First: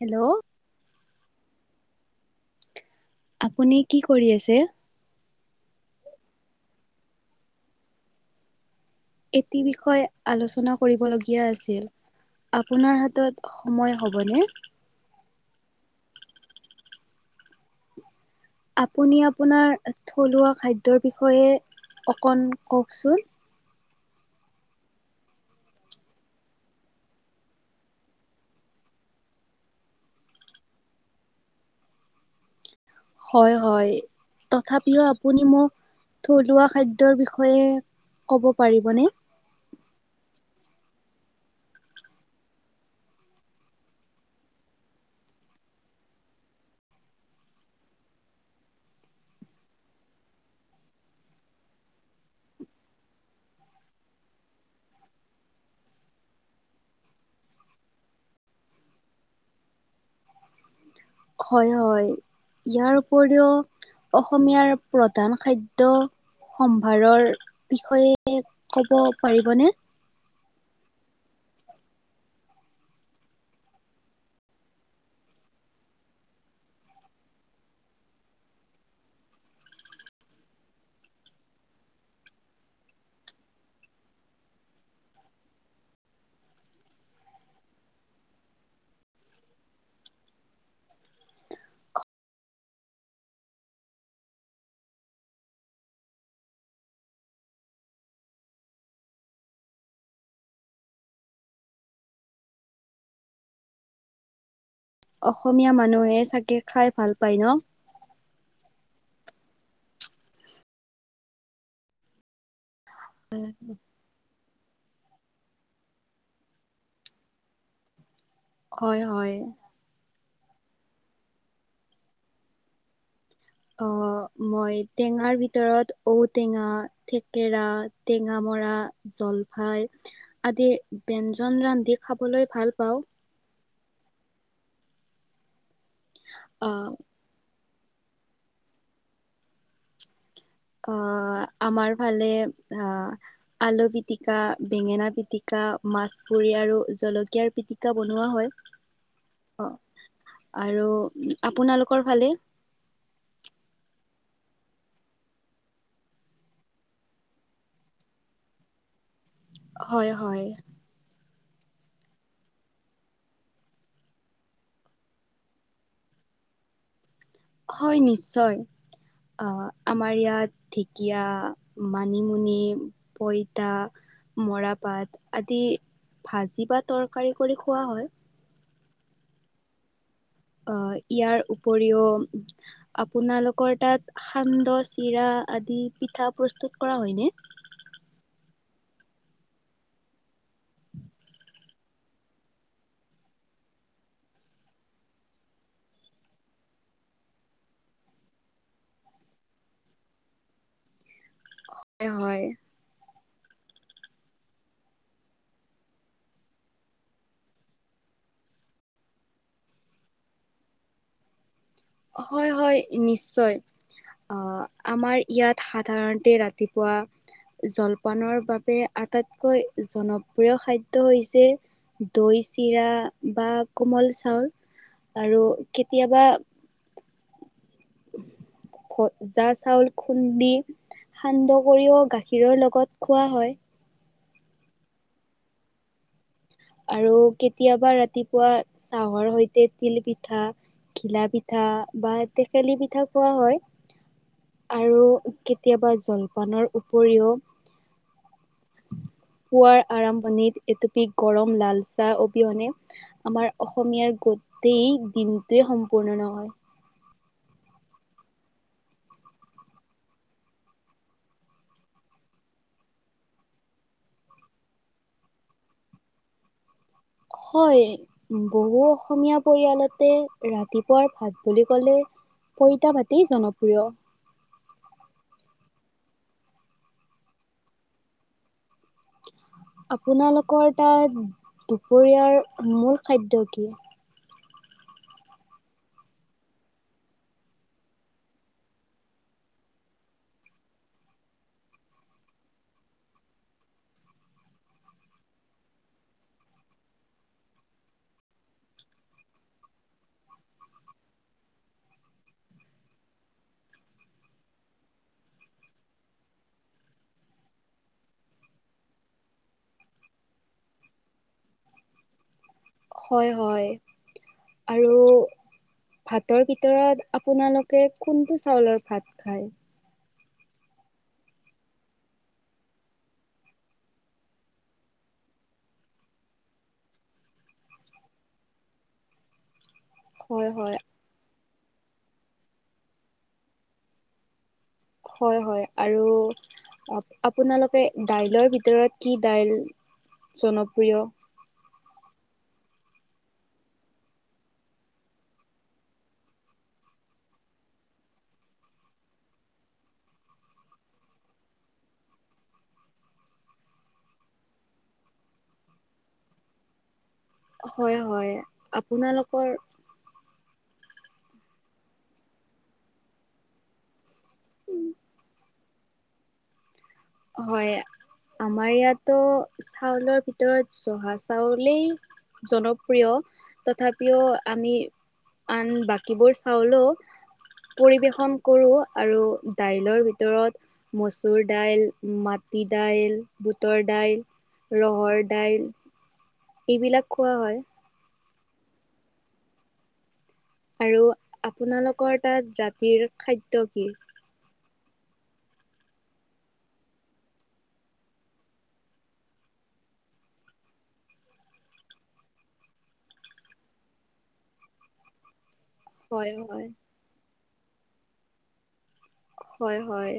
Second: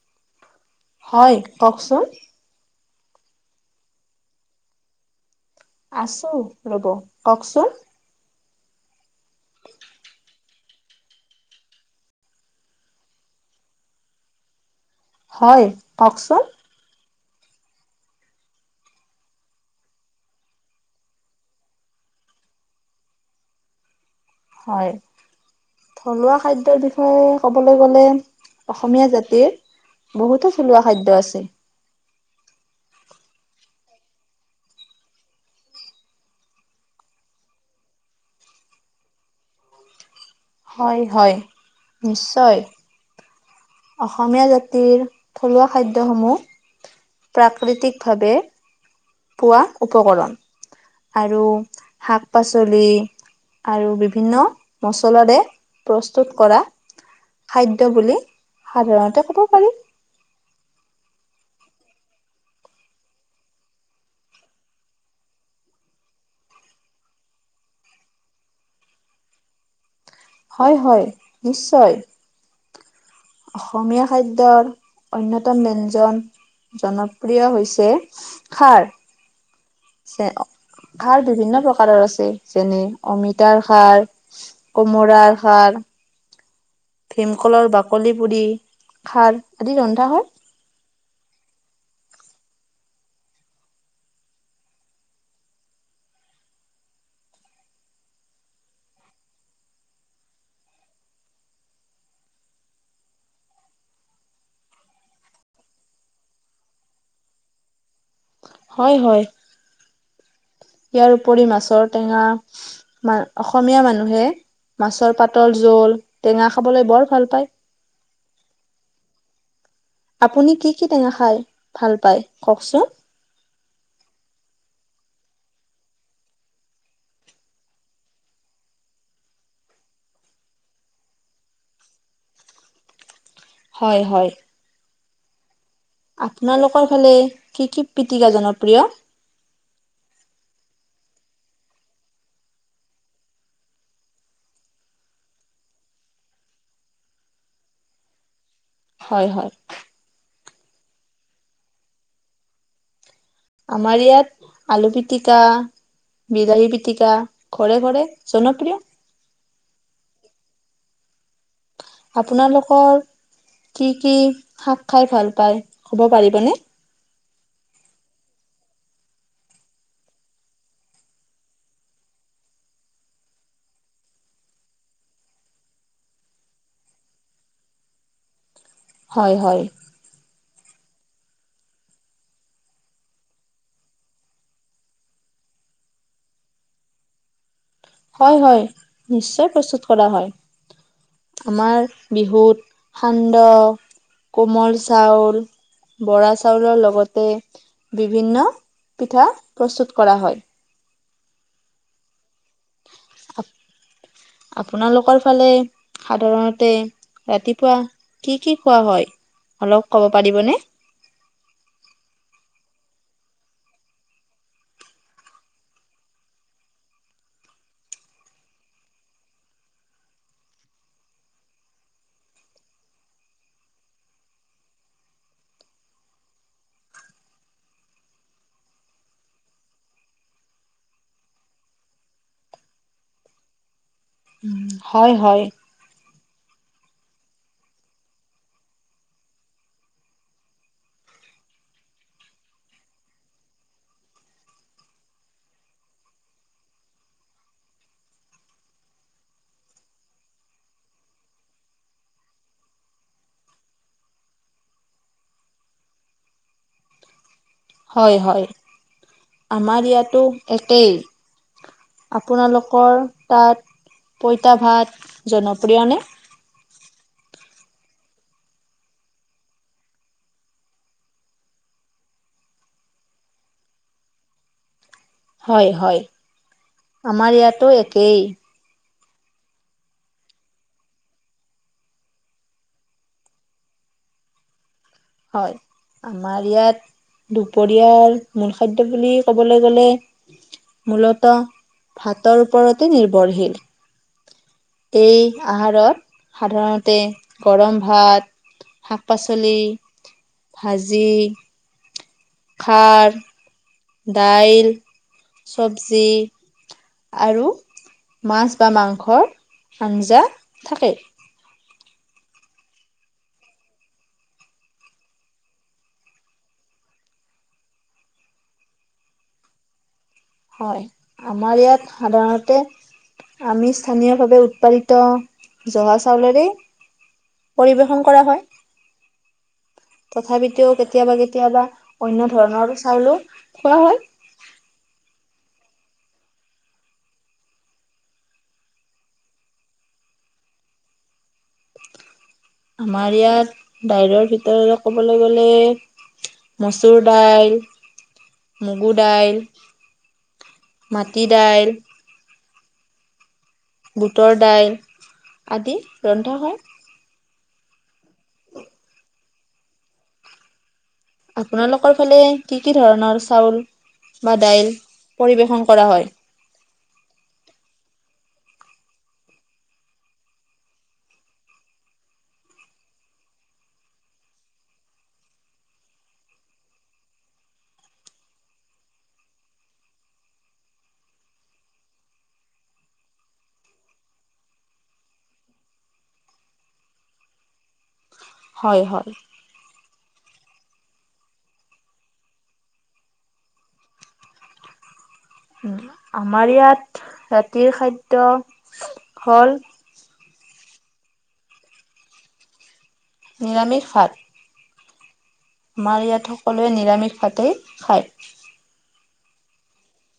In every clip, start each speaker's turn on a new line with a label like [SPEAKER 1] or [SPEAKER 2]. [SPEAKER 1] Hello
[SPEAKER 2] হয় কওঁক চোন।
[SPEAKER 1] আপুনি কি কৰি আছে?
[SPEAKER 2] আছো ৰ'ব কওঁকচোন।
[SPEAKER 1] এটি বিষয়ে আলোচনা কৰিবলগীয়া আছিল। আপোনাৰ হাতত সময় হ'বনে?
[SPEAKER 2] হয় কওঁক চোন।
[SPEAKER 1] আপুনি আপোনাৰ থলুৱা খাদ্যৰ বিষয়ে অকণ কওঁকচোন।
[SPEAKER 2] হয়। থলুৱা খাদ্যৰ বিষয়ে ক'বলৈ গ'লে অসমীয়া জাতিৰ বহুতো থলুৱা খাদ্য আছে।
[SPEAKER 1] হয় হয়, তথাপিও আপুনি মোক থলুৱা খাদ্যৰ বিষয়ে ক'ব পৰিবনে?
[SPEAKER 2] হয় হয় নিশ্চয়। অসমীয়া জাতিৰ থলুৱা খাদ্যসমূহ প্ৰাকৃতিকভাৱে পোৱা উপকৰণ, আৰু শাক- পাচলি আৰু বিভিন্ন মছলাৰে প্ৰস্তুত কৰা খাদ্য বুলি সাধাৰণতে ক'ব পাৰি।
[SPEAKER 1] হয় হয়। ইয়াৰ উপৰিও অসমীয়াৰ প্ৰধান খাদ্য সম্ভাৰৰ বিষয়ে ক'ব পাৰিবনে?
[SPEAKER 2] হয়, হয়, নিশ্চয়। অসমীয়া খাদ্যৰ অন্যতম ব্যঞ্জন জনপ্ৰিয় হৈছে খাৰ। খাৰ বিভিন্ন প্ৰকাৰৰ আছে যেনে অমিতাৰ খাৰ কোমোৰাৰ খাৰ। ভীমকলৰ বাকলি পুৰি খাৰ আদি ৰন্ধা হয়।
[SPEAKER 1] অসমীয়া মানুহে চাগে, খাই ভাল পায় ন।
[SPEAKER 2] হয়, হয়, ইয়াৰ উপৰি মাছৰ টেঙা মা অসমীয়া মানুহে মাছৰ পাতৰ জোল, টেঙা খাবলৈ বৰ ভাল পায়।
[SPEAKER 1] হয়, হয়।
[SPEAKER 2] আপুনি কি কি টেঙা খায় ভাল পায়, কওকচোন?
[SPEAKER 1] অ, মই টেঙাৰ ভিতৰত ঔটেঙা থেকেৰা, টেঙামৰা, জলফাই আদি ব্যঞ্জন ৰান্ধি খাবলৈ ভাল পাওঁ।
[SPEAKER 2] হয়, হয়। আপোনালোকৰ
[SPEAKER 1] আহ
[SPEAKER 2] ফালে কি কি পিতিকা জনপ্ৰিয়?
[SPEAKER 1] অহ, আমাৰ ফালে আহ আলু পিটিকা, বেঙেনা পিটিকা, মাছপুৰি আৰু জলকীয়াৰ পিটিকা বনোৱা হয়।
[SPEAKER 2] হয়, হয়।
[SPEAKER 1] আৰু আপোনালোকৰ ফালে?
[SPEAKER 2] আমাৰ ইয়াত আলু পিটিকা বিলাহী পিতিকা ঘৰে-ঘৰে জনপ্ৰিয়।
[SPEAKER 1] হয়, হয়।
[SPEAKER 2] আপোনালোকৰ কি কি শাক খাই ভাল পায়, ক'ব পাৰিবনে?
[SPEAKER 1] হয়, নিশ্চয়। অ, আমাৰ ইয়াত ঢেকীয়া, মানিমুনি পইতা, মৰা পাত আদি ভাজি বা তৰকাৰী কৰি খোৱা হয়।
[SPEAKER 2] হয়, হয়।
[SPEAKER 1] ইয়াৰ উপৰিও আপোনালোকৰ তাত সান্দহ, চিৰা আদি পিঠা প্ৰস্তুত কৰা হয়নে?
[SPEAKER 2] হয়, হয়, নিশ্চয় প্ৰস্তুত কৰা হয়। আমাৰ বিহুত সান্দহ, কোমল চাউল- বৰা চাউলৰ লগতে বিভিন্ন পিঠা প্ৰস্তুত কৰা হয়।
[SPEAKER 1] হয়, হয়।
[SPEAKER 2] আপোনালোকৰ ফালে সাধাৰণতে ৰাতিপুৱা কি কি খোৱা হয়, অলপ ক'ব পাৰিবনে?
[SPEAKER 1] হয়, হয়, নিশ্চয়। আহ, আমাৰ ইয়াত সাধাৰণতে ৰাতিপুৱা জলপানৰ বাবে আটাইতকৈ জনপ্ৰিয় খাদ্য হৈছে দৈ-চিৰা বা কোমল-চাউল আৰু কেতিয়াবা [inaudible] ভজা-চাউল খুন্দি সান্দহ কৰিও গাখীৰৰ লগত খোৱা হয়।
[SPEAKER 2] হয়, হয়।
[SPEAKER 1] আৰু কেতিয়াবা ৰাতিপুৱা, চাহৰ সৈতে তিল পিঠা। ঘিলা পিঠা বা টেকেলি পিঠা খোৱা হয়। আৰু কেতিয়াবা জলপানৰ উপৰিও পুৱাৰ আৰম্ভণিত এটপি, গৰম লালচাহ অবিহনে আমাৰ অসমীয়াৰ গোটেই দিনটোৱে সম্পূৰ্ণ নহয়।
[SPEAKER 2] হয়, হয় আমাৰ ইয়াতো একেই। আপোনালোকৰ তাত পইতা ভাত জনপ্ৰিয়নে?
[SPEAKER 1] হয়। বহু অসমীয়া পৰিয়ালতে, ৰাতিপুৱাৰ ভাত বুলি কলে পইতাভাতেই জনপ্ৰিয়।
[SPEAKER 2] হয়, হয়, আমাৰ ইয়াতো একেই।
[SPEAKER 1] আপোনালোকৰ তাত, দুপৰীয়াৰ মূল খাদ্য কি?
[SPEAKER 2] হয়, আমাৰ ইয়াত দুপৰীয়াৰ মূল খাদ্য বুলি ক'বলৈ গ'লে মূলত, ভাতৰ ওপৰতে নিৰ্ভৰশীল এই আহাৰত, সাধাৰণতে গৰম ভাত শাক-পাচলি ভাজি ভাত দাইল-চবজি আৰু মাছ বা মাংসৰ আঞ্জা থাকে।
[SPEAKER 1] হয়, হয়, আৰু ভাতৰ ভিতৰত আপোনালোকে কোনটো চাউলৰ ভাত, খায়?
[SPEAKER 2] হয়, আমাৰ ইয়াত সাধাৰণতে আমি, স্থানীয়ভাৱে উৎপাদিত জহা চাউলেৰে পৰিৱেশন কৰা হয়।
[SPEAKER 1] [unintelligible]
[SPEAKER 2] তথাপিও
[SPEAKER 1] হয়
[SPEAKER 2] কেতিয়াবা, কেতিয়াবা অন্য ধৰণৰ চাউলো খোৱা হয়
[SPEAKER 1] হয়, হয়, আৰু আপোনালোকে দাইলৰ ভিতৰত, কি দাইল জনপ্ৰিয়?
[SPEAKER 2] আমাৰ ইয়াত বাহিৰৰ ভিতৰতে, ক'বলৈ গ'লে মচুৰ দাইল, মগু দাইল মাটি দাইল বুটৰ দাইল, আদি ৰন্ধা হয়।
[SPEAKER 1] হয়, হয়, আপোনালোকৰ
[SPEAKER 2] আপোনালোকৰ ফালে কি কি ধৰণৰ চাউল বা দাইল পৰিৱেশন কৰা হয়?
[SPEAKER 1] হয়, আমাৰ ইয়াতো চাউলৰ ভিতৰত জহা চাউলেই জনপ্ৰিয় তথাপিও, আমি আন, বাকীবোৰ চাওলো পৰিৱেশন কৰোঁ আৰু দাইলৰ ভিতৰত মচুৰ দাইল মাটি, দাইল বুটৰ দাইল, ৰহৰ দাইল এইবিলাক খোৱা, হয়।
[SPEAKER 2] হয়, হয়।
[SPEAKER 1] আৰু আপোনালোকৰ তাত ৰাতিৰ খাদ্য কি?
[SPEAKER 2] আমাৰ ইয়াত, ৰাতিৰ খাদ্য হ'ল নিৰামিষ খাত আমাৰ
[SPEAKER 1] হয়
[SPEAKER 2] ইয়াত
[SPEAKER 1] হয়
[SPEAKER 2] সকলোৱে নিৰামিষ ভাতেই খায়।
[SPEAKER 1] হয়, হয়।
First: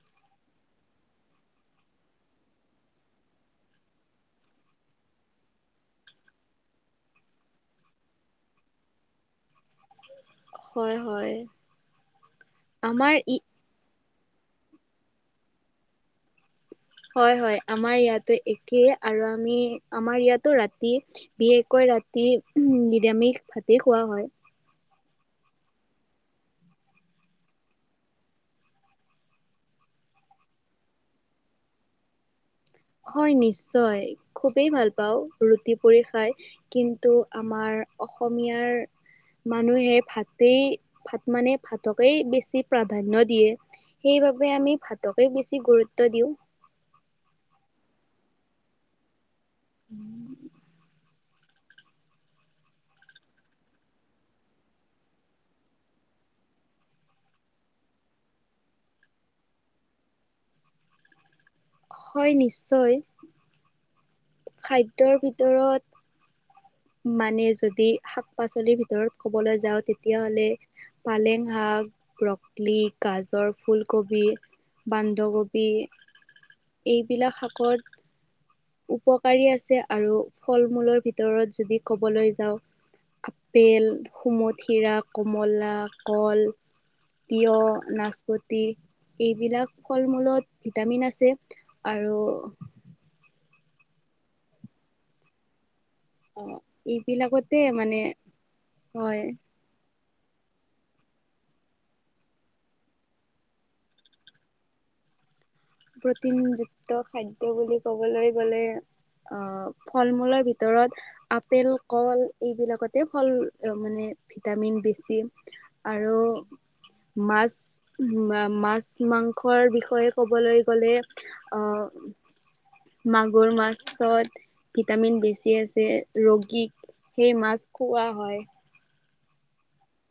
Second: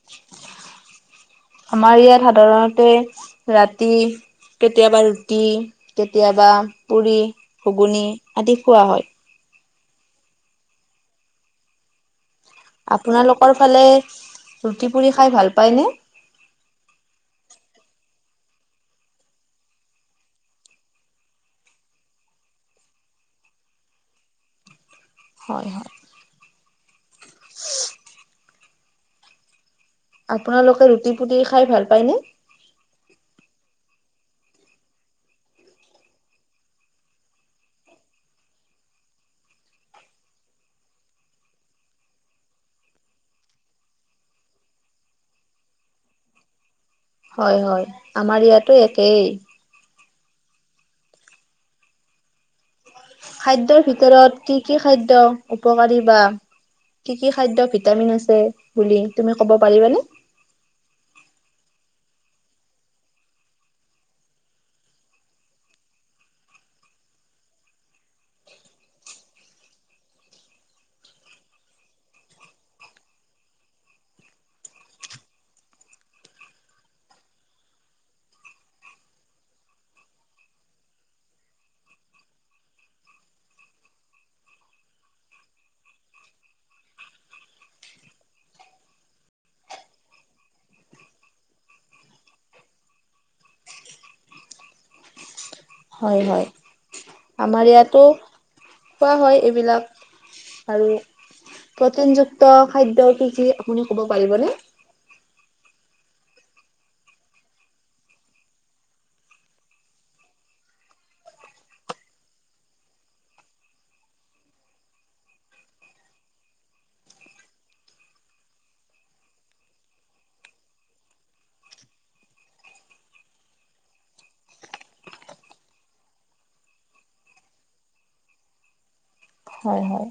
[SPEAKER 1] [unintelligible]
[SPEAKER 2] আমাৰ ইয়াত সাধাৰণতে ৰাতি কেতিয়াবা ৰুটি কেতিয়াবা পুৰি, ঘুগুনি আদি খোৱা হয়।
[SPEAKER 1] হয়, হয়। আমাৰ ই
[SPEAKER 2] আপোনালোকৰ ফালে ৰুটি পুৰি খাই ভাল পায়নে?
[SPEAKER 1] হয়, হয়। আমাৰ ইয়াতো একেই আৰু আমি আমাৰ ইয়াতো ৰাতি বিশেষকৈ ৰাতি উম, নিৰামিষ ভাতেই খোৱা হয়।
[SPEAKER 2] হয়, হয়। আপোনালোকে ৰুটি পুটি খাই ভাল পায়নে?
[SPEAKER 1] হয়, নিশ্চয় খুবেই ভাল পাওঁ। ৰুটি, পুৰি খাই। কিন্তু আমাৰ অসমীয়াৰ মানুহে ভাতেই ভাত মানে ভাতকেই বেছি প্ৰাধান্য দিয়ে। সেইবাবে আমি ভাতকে বেছি গুৰুত্ব দিওঁ।
[SPEAKER 2] হয়, হয়, আমাৰ ইয়াতো একেই
[SPEAKER 1] [inaudible]
[SPEAKER 2] খাদ্যৰ ভিতৰত কি কি খাদ্য উপকাৰী বা কি কি খাদ্য ভিটামিন আছে বুলি তুমি ক'ব পাৰিবানে?
[SPEAKER 1] হয়, নিশ্চয় খাদ্যৰ ভিতৰত মানে যদি শাক পাচলিৰ ভিতৰত ক'বলৈ যাওঁ, তেতিয়া হ'লে পালেং শাক, ৰকলি, গাজৰ, ফুলকবি বান্ধকবি এইবিলাক শাকত উপকাৰী আছে, আৰু ফল মূলৰ ভিতৰত যদি ক'বলৈ যাওঁ। আপেল, সোমথিৰা, কমলা, কল তিঁয়হ, নাচপতি এইবিলাক ফল মূলত ভিটামিন আছে। আৰু
[SPEAKER 2] হয়, হয়।
[SPEAKER 1] এইবিলাকতে
[SPEAKER 2] আমাৰ
[SPEAKER 1] মানে
[SPEAKER 2] ইয়াতো কোৱা হয় এইবিলাক আৰু প্ৰটিনযুক্ত খাদ্য কি কি আপুনি ক'ব পাৰিবনে?
[SPEAKER 1] প্ৰ'টিন যুক্ত খাদ্য বুলি ক'বলৈ গ'লে ফল মূলৰ ভিতৰত আপেল, কল এইবিলাকতে ফল মানে ভিটামিন বেছি। আৰু মাছ মাছ, মাংসৰ বিষয়ে ক'বলৈ গ'লে আহ মাগুৰ মাছত ভিটামিন বেছি আছে, ৰোগীক সেই মাছ খোৱা হয়।
[SPEAKER 2] হয়, হয়।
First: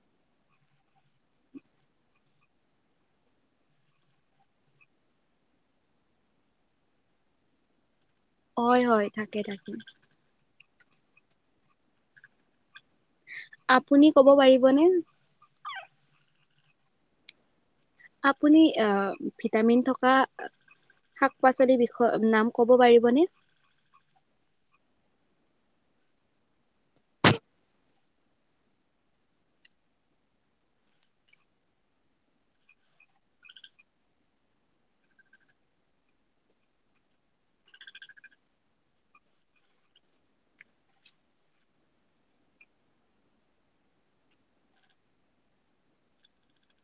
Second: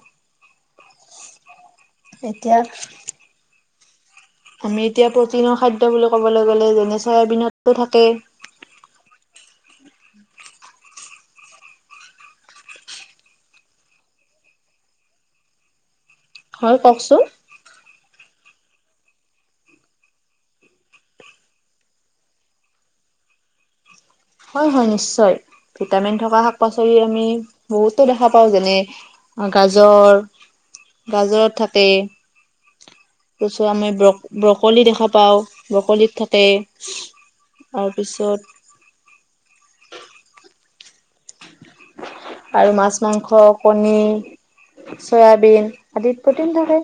[SPEAKER 2] তেতিয়া আমি এতিয়া প্ৰ'টিনৰ খাদ্য বুলি ক'বলৈ গ'লে যেনে চয়াবিনতো থাকে।
[SPEAKER 1] হয়, হয়, থাকে থাকে। আপুনি ক'ব পাৰিবনে?
[SPEAKER 2] হয়, কওঁকচোন?
[SPEAKER 1] আপুনি আহ ভিটামিন থকা। শাক পাচলিৰ বিষয়ে নাম ক'ব পাৰিবনে?
[SPEAKER 2] হয় হয় নিশ্চয়, ভিটামিন থকা শাক পাচলি আমি বহুতো দেখা পাওঁ যেনে গাজৰ, গাজৰত থাকে। তাৰপিছত আমি ব্ৰ, ব্ৰকলি দেখা পাওঁ ব্ৰকলিত থাকে। তাৰপিছত আৰু মাছ, মাংস, কণী। চয়াবিন আদিত প্ৰটিন থাকে।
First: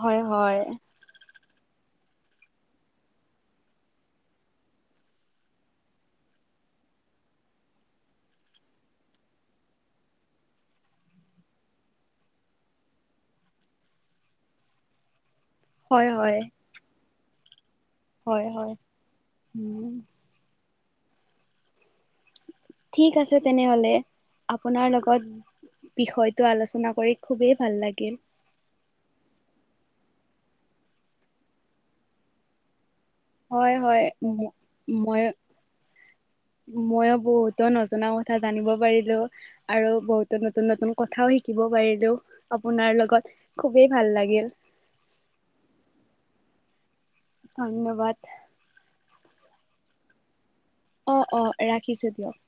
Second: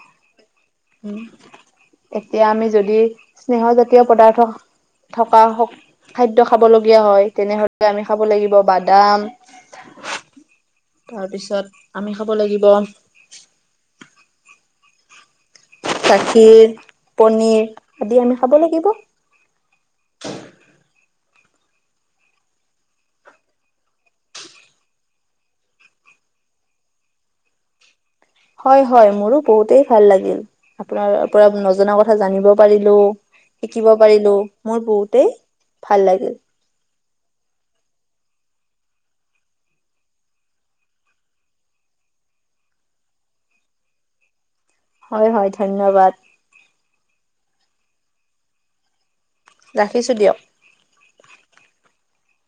[SPEAKER 1] হয়, হয়।
[SPEAKER 2] এতিয়া আমি যদি স্নেহ জাতীয় পদাৰ্থ থকা খাদ্য খাবলগীয়া হয় তেনেহলে আমি খাব লাগিব বাদাম।
[SPEAKER 1] [inaudible]
[SPEAKER 2] তাৰপিছত আমি খাব লাগিব।
[SPEAKER 1] হয় হয়
[SPEAKER 2] গাখীৰ, পনীৰ।
[SPEAKER 1] হয়, হয়। ঠিক আছে তেনেহলে, আপোনাৰ লগত বিষয়টো আলোচনা কৰি খুবেই ভাল লাগে।
[SPEAKER 2] হয়, হয়। মোৰো বহুতেই ভাল লাগিল, আপোনাৰ পৰা নজনা কথা জানিব পাৰিলো।
[SPEAKER 1] হয়
[SPEAKER 2] শিকিব
[SPEAKER 1] হয়
[SPEAKER 2] পাৰিলো, মোৰ বহুতেই ভাল লাগিল।
[SPEAKER 1] মইয়ো বহুতো নজনা কথা জানিব পাৰিলোঁ। আৰু বহুতো নতুন নতুন কথাও শিকিব পাৰিলো আপোনাৰ লগত। খুবেই ভাল লাগিল।
[SPEAKER 2] হয় হয় ধন্যবাদ।
[SPEAKER 1] ধন্যবাদ।
[SPEAKER 2] ৰাখিছো দিয়ক।
[SPEAKER 1] অঁ অঁ ৰাখিছো দিয়ক।